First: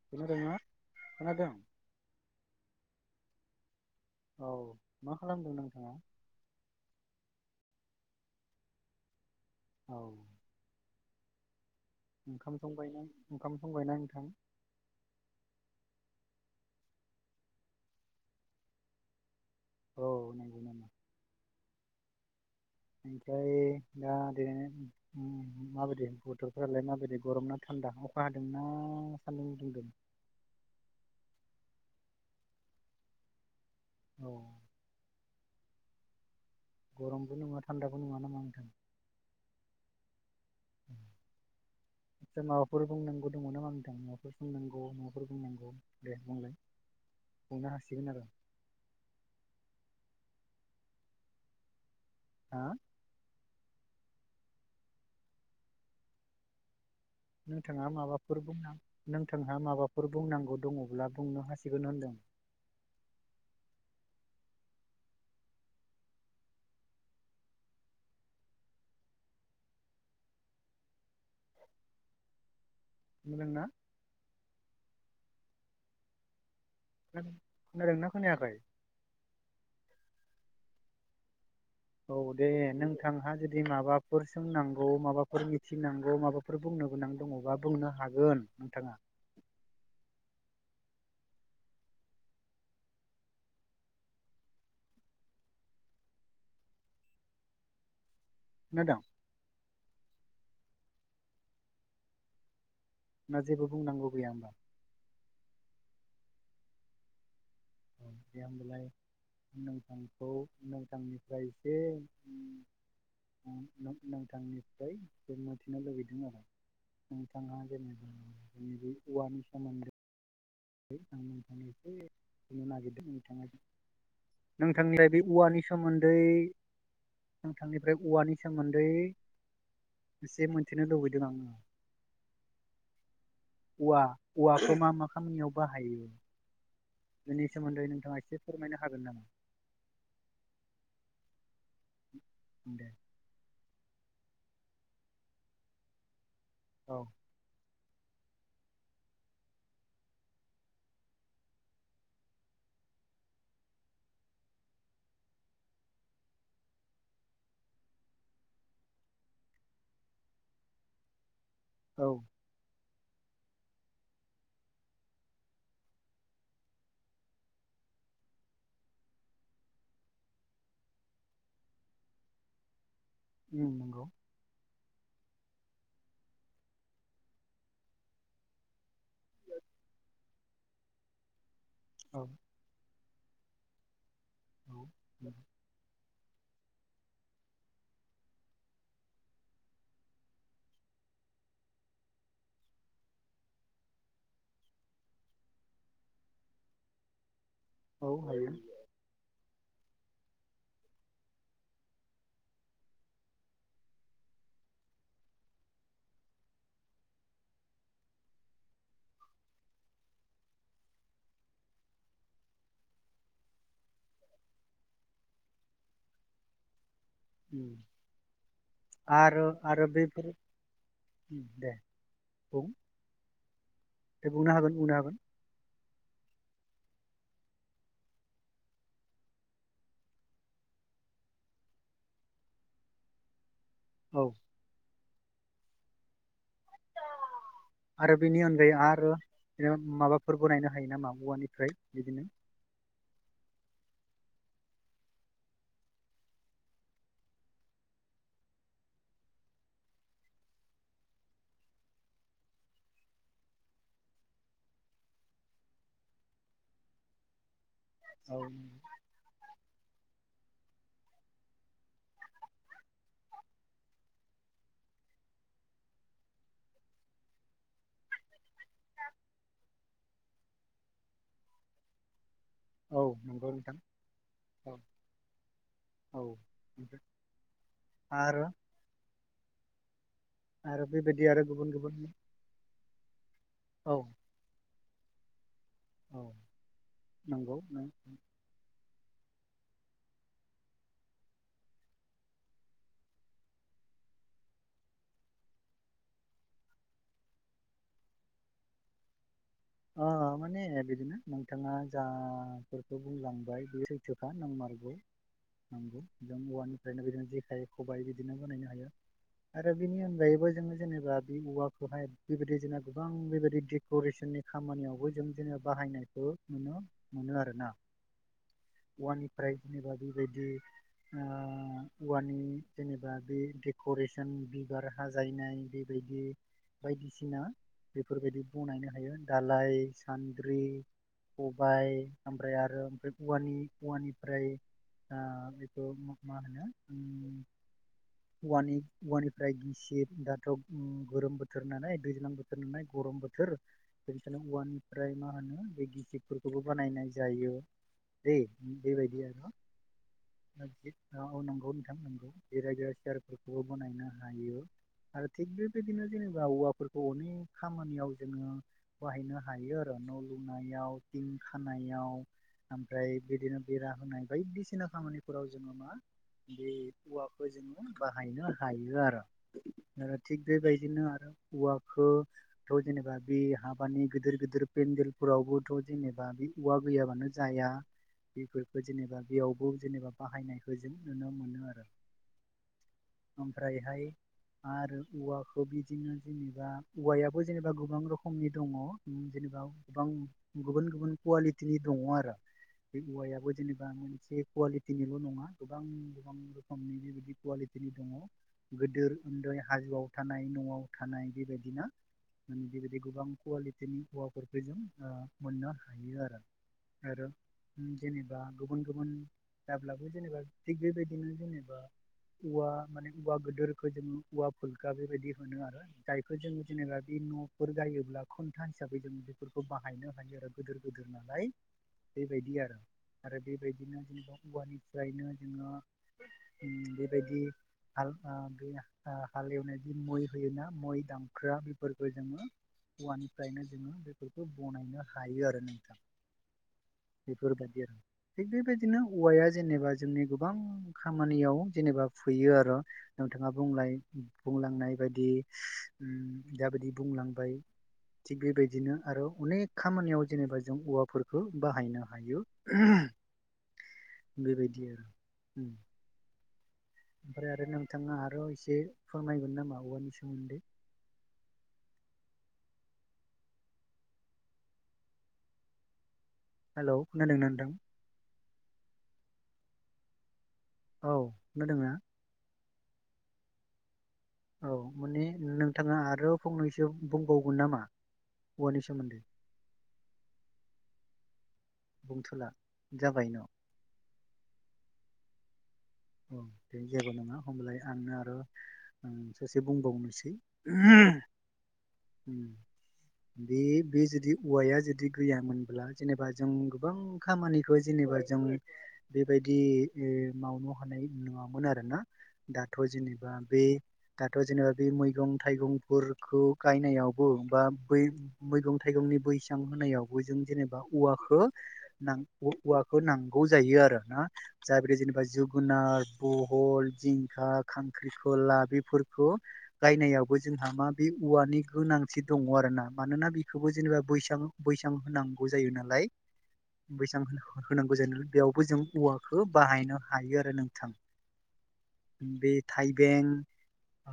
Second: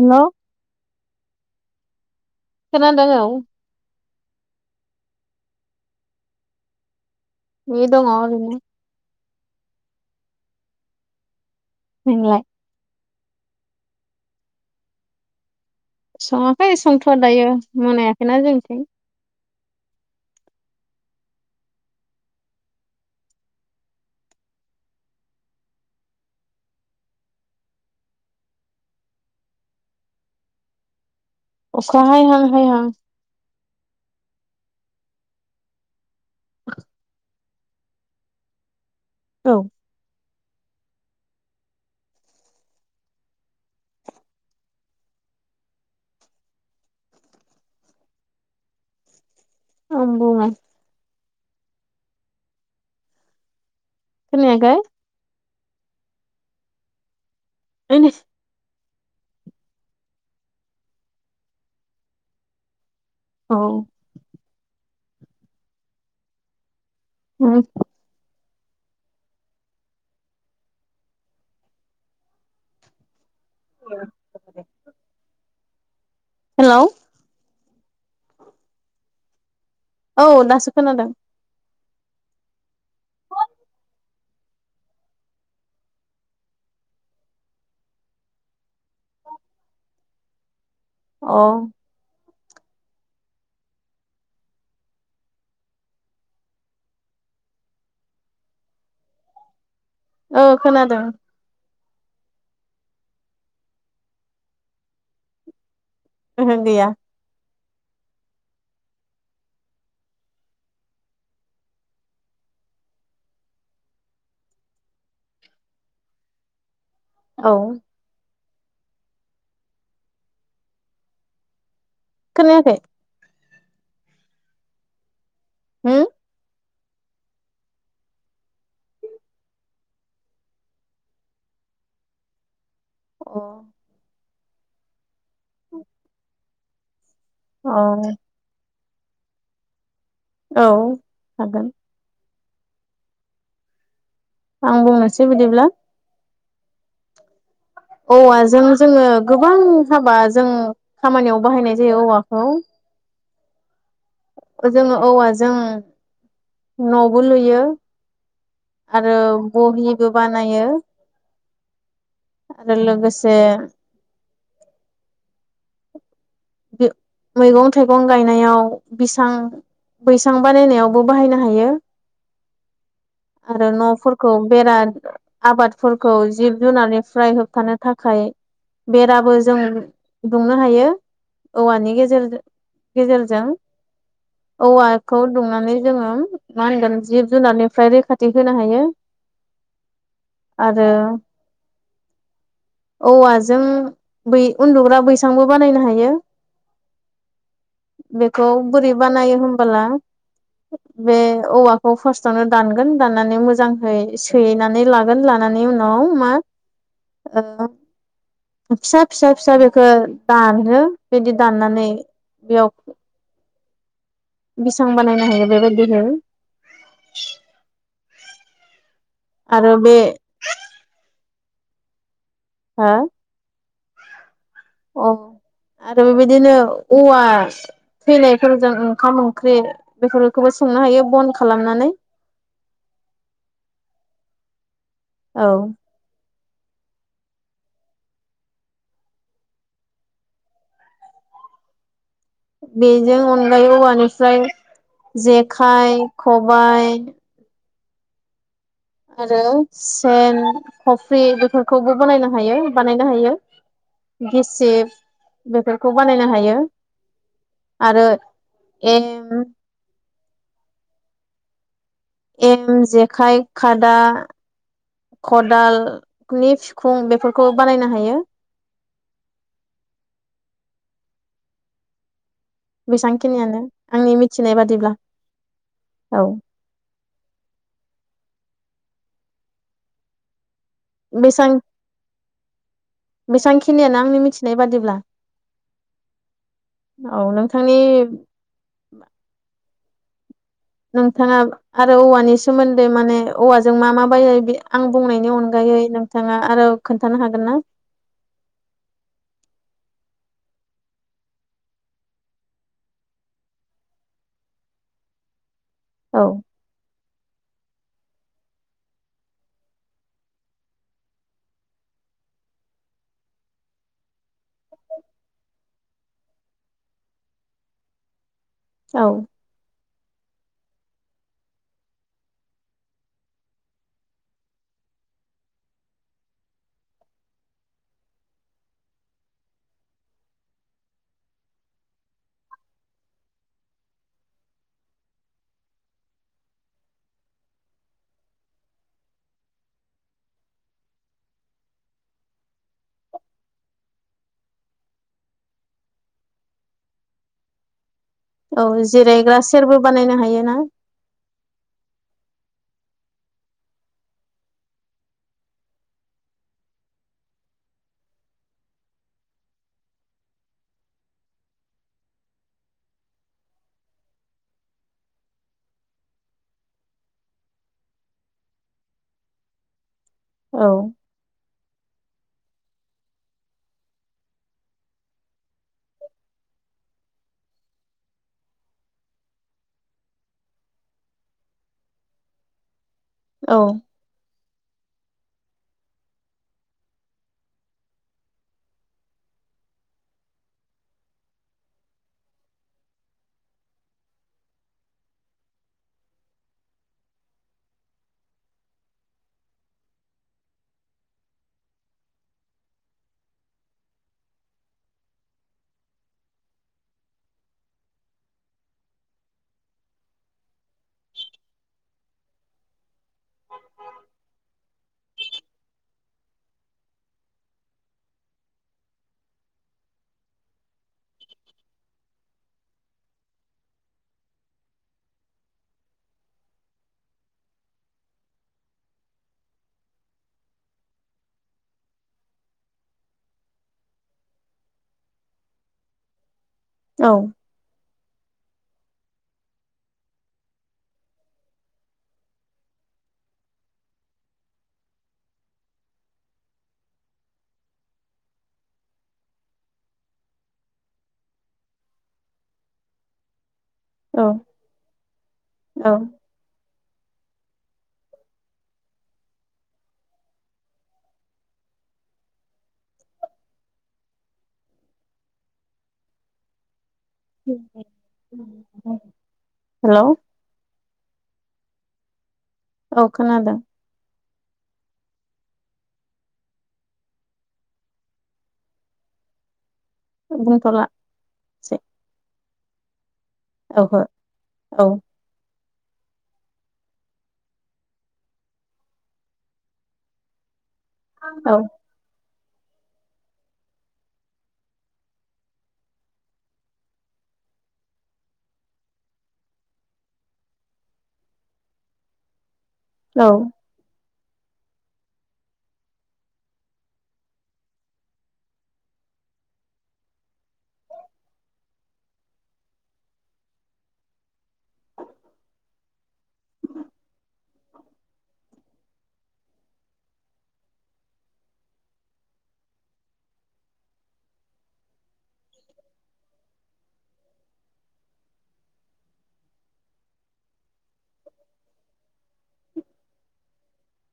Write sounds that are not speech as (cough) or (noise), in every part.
हेल' खोनादोंं खोनादों औ औ मा खालामदों नोंथाङा? नै दङ'ओरैनो औ नोंलाय ओंखाम ओंखाम संबायना नोंथां सङाखै संथ'वा दायो मोनायाखैना जोंथिं औ नंगौ। ओमफ्राय दा माबायदि बोथोरफोरालाय माबायदि गरमना थान्दा दा अखा हादोंना सान्दुं दुंदों अखा हायहां हायहां औ गरमबो नङा थान्दाबो नङा नामा नोंथां औ (inaudible) जों माबाफोर बुंनांगौ दङ नामा होनदों माबाफोर बुंनांगौ माबाफोर बुंनांगौ दे बुंलाय (inaudible) नंगौ (inaudible) खोनायाखै (inaudible) नोंथांहा माबाफोर बुंनांगौ दङब्ला बुंनो हासिगोन होनदों औ (inaudible) (inaudible) हेलौ खोनादोंना खोनायाखै औ दासो खोनादों औ दे नोंथांहा जुदि माबाफोर सोंनांगौ माबाफोर मिथिनांगौ माबाफोर बुं गोनां दङबा बुंनो हागोन नोंथां अ (inaudible) औ खोनादों ना जेबो बुंनांगौ गैया होमबा ओहो गैया (inaudible) नोंथांखौ नोंथांनिफ्राय एसे नोंथांनिफ्राय मोनथिनो लुबैदों आरो औ नोंथाङा औवानि सोमोन्दै (inaudible) बे खोनायाखै औवानि अ सोमोन्दै नोंथांनिफ्राय औवानि सोमोन्दै एसे मोन्थिनो लुबैदों आङो अ औवा औवाखौ मा मा खामानियाव बाहायो बेनि सोमोन्दै नोंथाङा एसे फोरमायनो हागोन नामा औ हागोन (inaudible) आं बुंनोसै बिदिब्ला औ औवाजों जोङो गोबां हाबा जों खामानियाव बाहायनाय जायो औवाखौ जोङो औवाजों नबो लुयो आरो बहिबो बानायो औ आरो लोगोसे मै मैगं थाइगं गायनायाव बिसां बैसां बानायनायावबो बाहायनो हायो (inaudible) आरो उम नंगौ नफोरखौ बेरा आबादफोरखौ जिब जुनारनिफ्राय होबथानो थाखाय बेराबो जों दुंनो हायो औवानि औ गेजेर गेजेरजों औ औवाखौ दुंनानै जोङो मा होनगोन जिब जुनारनिफ्राय रैखाथि होनो हायो आरो औवाजों बै उन्दुग्रा बैसांबो बानायनो हायो औ बेखौ हायो बोरै बानायो होमबोला? बे औवाखौ फार्स्टआवनो दानगोन दाननानै मोजांहै सोहैनानै लागोन लानानै नायनि‌ उनाव मा ओ फिसा फिसा फिसा बेखो दानो बिदि दाननानै बेयाव बेसां बानायनो हायो बेबायदिनो? आरो आरो बेफोर दे बुं हा? दे बुंनो हागोन बुंनो हागोन अह आरो बेबायदिनो औवा थैनायफोरजों ओंखाम ओंख्रि बेफोरखौबो संनो हायो बन खालामनानै (inaudible) (inaudible) औ (unintelligible) आरो बेनि अनगायै आरो बि माबाफोरबो नायनो हायो नामा औवानिफ्राय बिदिनो बेजों अनगायै औवानिफ्राय जेखाइ खबाय आरो सेन खफ्रि बेफोरखौबो बनायनो हायो बानायनो हायो। गिसिब बेफोरखौ बानायनो हायो। आरो औ एम एम जेखाइ खादा खदालनि फिखुं बेफोरखौ बानायनो हायो। औ नंगौ बेसांखिनियानो नोंथां आंनि मिथिनाय औ बादिब्ला। औ आरो आरो बेबायदि आरो गुबुन गुबुन औ बेसांखिनियानो आंनि मिथिनाय बादिब्ला। औ औ नंगौ नोंथांनि नों नोंथाङा आरो औवानि सोमोन्दै माने औवाजों मा मा बायो आं बुंनायनि अनगायै यै नोंथाङा आरो खोन्थानो हागोन ना? (inaudible) अ माने बिदिनो नोंथाङा जाफोरखौ बुंलांबाय बे सैथोखा नांमारगौ नंगौ औ जों औवानिफ्रायनो बिदिनो जेखाइ खबाइ बिदिनो बानायनो हायो। आरो बेनि अनगायैबो जोङो जेनेबा बे औवाखौहाय बेबायदि जोंना गोबां बेबायदि देकरेसननि खामानियावबो जों बिदिनो बाहायनायखौ नुनो मोनो आरोना। औ औवानि फ्राय जा बेबायदि ओ औवानि जेनेबा बे देकरेसन बिबार हाजायनाय बेबायदि बायदिसिना बेफोरबायदि बनायनो हायो दालाय सान्द्रि खबाइ ओमफ्राय आरो ओमफ्राय औवानि औवानिफ्राय आ बेखौ मा मा होनो उम औवानि औवानिफ्राय गिसिब दाथ गोरोम बोथोर होननानै दैज्लां बोथोर होननानै गरम बोथोर बेनिखायलोम औवानिफ्राय मा होनो बे गिसिबफोरखौबो बानायनाय जायो। दे औ बेबायदि जिरायग्रा आरोना सेरबो बानायनो हायोना औ नंगौ नोंथां नंगौ। गिरायजा सियारफोरखौ बानायनो हायो। आरो थिग बेबायदिनो जेनेबा औवाफोरखौ अनेक खामानियाव जोङो बाहायनो हायो आरो न लुनायाव थिं खानायाव ओमफ्राय बिदिनो बेरा होनाय बायदिसिना खामानिफोराव जोङो मा बे औवाखौ जोङो बाहायनो हायो आरो आरो थिग औ बेबायदिनो आरो औवाखौथ जेनेबा बे हाब बानि गोदोर गोदोर पेेनदेलफोरावबोथ' जेनेबा बे औवा गैयाबानो जाया। बेफोरखौ जेनेबा बेयावबो जेनेबा बाहायनायखौ जों नुनो मोनो आरो। औ ओमफ्रायहाय आरो औवाखौ बिदिनो जेनेबा औवायाबो जेनेबा गोबां रोखोमनि दङ उम जेनेबा गोबां गुबुन गुबुन कुवालिटिनि दङ आरो। बे औवायाबो जेनेबा मोनसे कुवालिटिनिल' नङा गोबां गोबां रोखोमनि बेबायदि कुवालि टि नि दङ गोदोर उन्दै हाजोआव थानाय न'आव थानाय बेबायदिना। माने बेबायदि गोबां कुवालिटिनि औवाफोरखौ जों ओ मोननो हायो आरो। आरो उम जेनेबा गुबुन गुबुन जाब्लाबो जेनेबा थिग बेबायदिनो जेनेबा औवा माने औवा गोदोरखौ जोङो औवा फुलखा बेबायदि होनो आरो जायखौ जों जेनेबा बे न'फोर गायोब्ला खुनथा हिसाबै जों बेफोरखौ बाहायनो हायो आरो गोदोर गोदोर नालाय बेबायदि आरो। आरो बेबायदिनो जेनेबा औवानिफ्रायनो जोङो उम बेबायदि हाल आ बे ओ हालेवनायनि मै होयोना मै दांखोआ बेफोरखो जोङो औवानिफ्रायनो जोङो बेफोरखो बनायनो हायो आरो नोंथां। औ बेफोरबादि आरो। थिग बेबायदिनो औवाया जेनेबा जोंनि गोबां खामानियाव जेनेबा फैयो आरो। नोंथाङा बुंलाय बुंलांनाय बायदि ओम जाबायदि बुंलांबाय (inaudible) थिग बेबायदिनो आरो अनेख खामानियाव जेनेबा जों औवाफोरखो बाहायनो हायो। औ बेबायदि आरो उम। औ ओमफ्राय आरो नोंथाङा आरो एसे फोरमायगोन नामा औवानि सोमोन्दै? हेलौ खोनादोंना नोंथां (inaudible) हेलौ औ खोनादोंना? औ खोनादों। औ मानि नोंथाङा आरो फंनैसो बुंबावगोन नामा? औवानि सोमोन्दै? आं बुंथ'ला। बुंथ'ला जाबाय न। औहो औ। अ दे जेबो नङा होमलाय आंनो आरो ओ ससे बुंबावनोसै। औ उम बे बे जुदि औवाया जुदि गैयामोनब्ला जेनेबा जों गोबां खामानिखौ जेने बा जों बेबायदि ओ मावन' हानाय नङामोन आरोना दाथ' औ जेनेबा बे दाथ' जेनेबा बे मैगं थाइगंफोरखौ गायनायावबो बा बै मैगं थाइगंनि बैसां होनायावबो जों जेनेबा औवाखौ नांग औवाखौ नांगौ जायो आरो। (unintelligible) जेनेबा जुग जोगुनार, बहल, जिंखा, खांख्रिखला बेफोरखौ गायनायावबो जों जोंहा मा बे औवानि गोनांथि दङ आरोना मानोना बेखौबो जेनेबा बैसां बैसां होनांगौ जा जायो नालाय बैसां होनांगौ जायो नालाय बेयावबो जों औवाखौ बाहायनो हायो आरो नोंथां। बे थाइबें आ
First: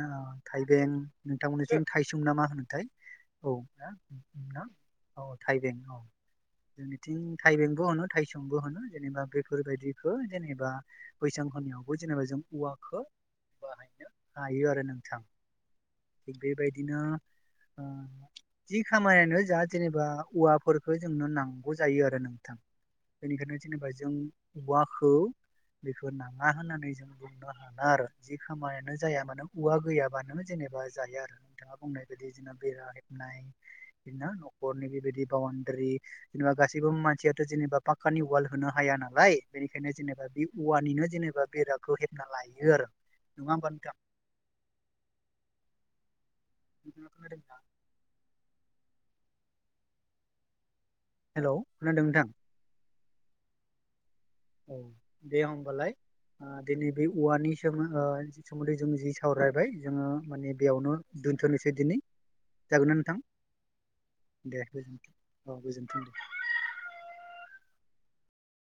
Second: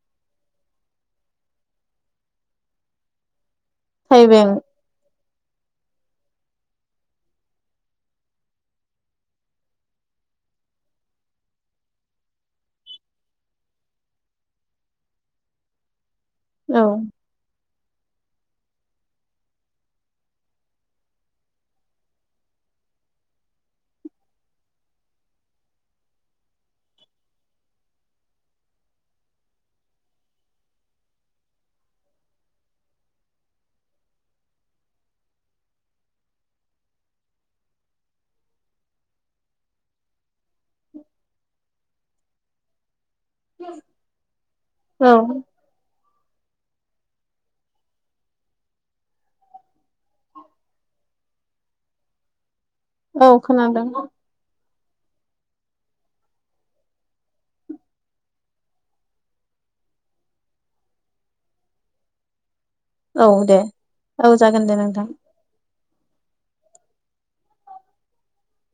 आ थाइबें नोंथांमोननिथिं थाइसुम ना मा होनोथाय? औ ना थाइबें ना? औ थाइबें औ। जोंनिथिं थाइबेंबो होनो थाइसुमबो होनो जेनेबा बेफोरबायदि खो जेनेबा बैसां होनायावबो जेनेबा जों औवाखो बा हायो आरो नोंथां थिग बेबायदिनो ओ जि खामानियानो जा जेनेबा औवाफोरखौ जोंनो नांगौ जायो आरो नोंथां बेनिखायनो जेनेबा जों औवाखौ बेखौ नाङा होननानै जों बुंनो हाना आरो जि खामानियानो जाया मानो औवा गैयाबानो जेने बा जाया आरो नोंथाङा बुंनाय बायदि बि बेरा हेबनाय बिदिनो न'खरनि बेबायदि बावन डारि बिदिनो गासैबो मानसियाथ' जेनेबा पाक्कानि वाल होनो हाया नालाय। बेनिखायनो जेनेबा बे औवानिनो जेनेबा बेरादखौ हेबना लायो आरो। नङा होमबा नोंथां औ (unintelligible) हेल' खोनादों नोंथां? औ खोनादों। औ दे होमबालाय। ओ दिनै बे औवानि सोम सोमोन्दै जों जि सावरायबाय जोङो माने बेयावनो दोन्थ'नोसै दिनै। जागोन ना नोंथां? औ दे औ जागोन दे दोन नोंथां अ गोजोनथों दे।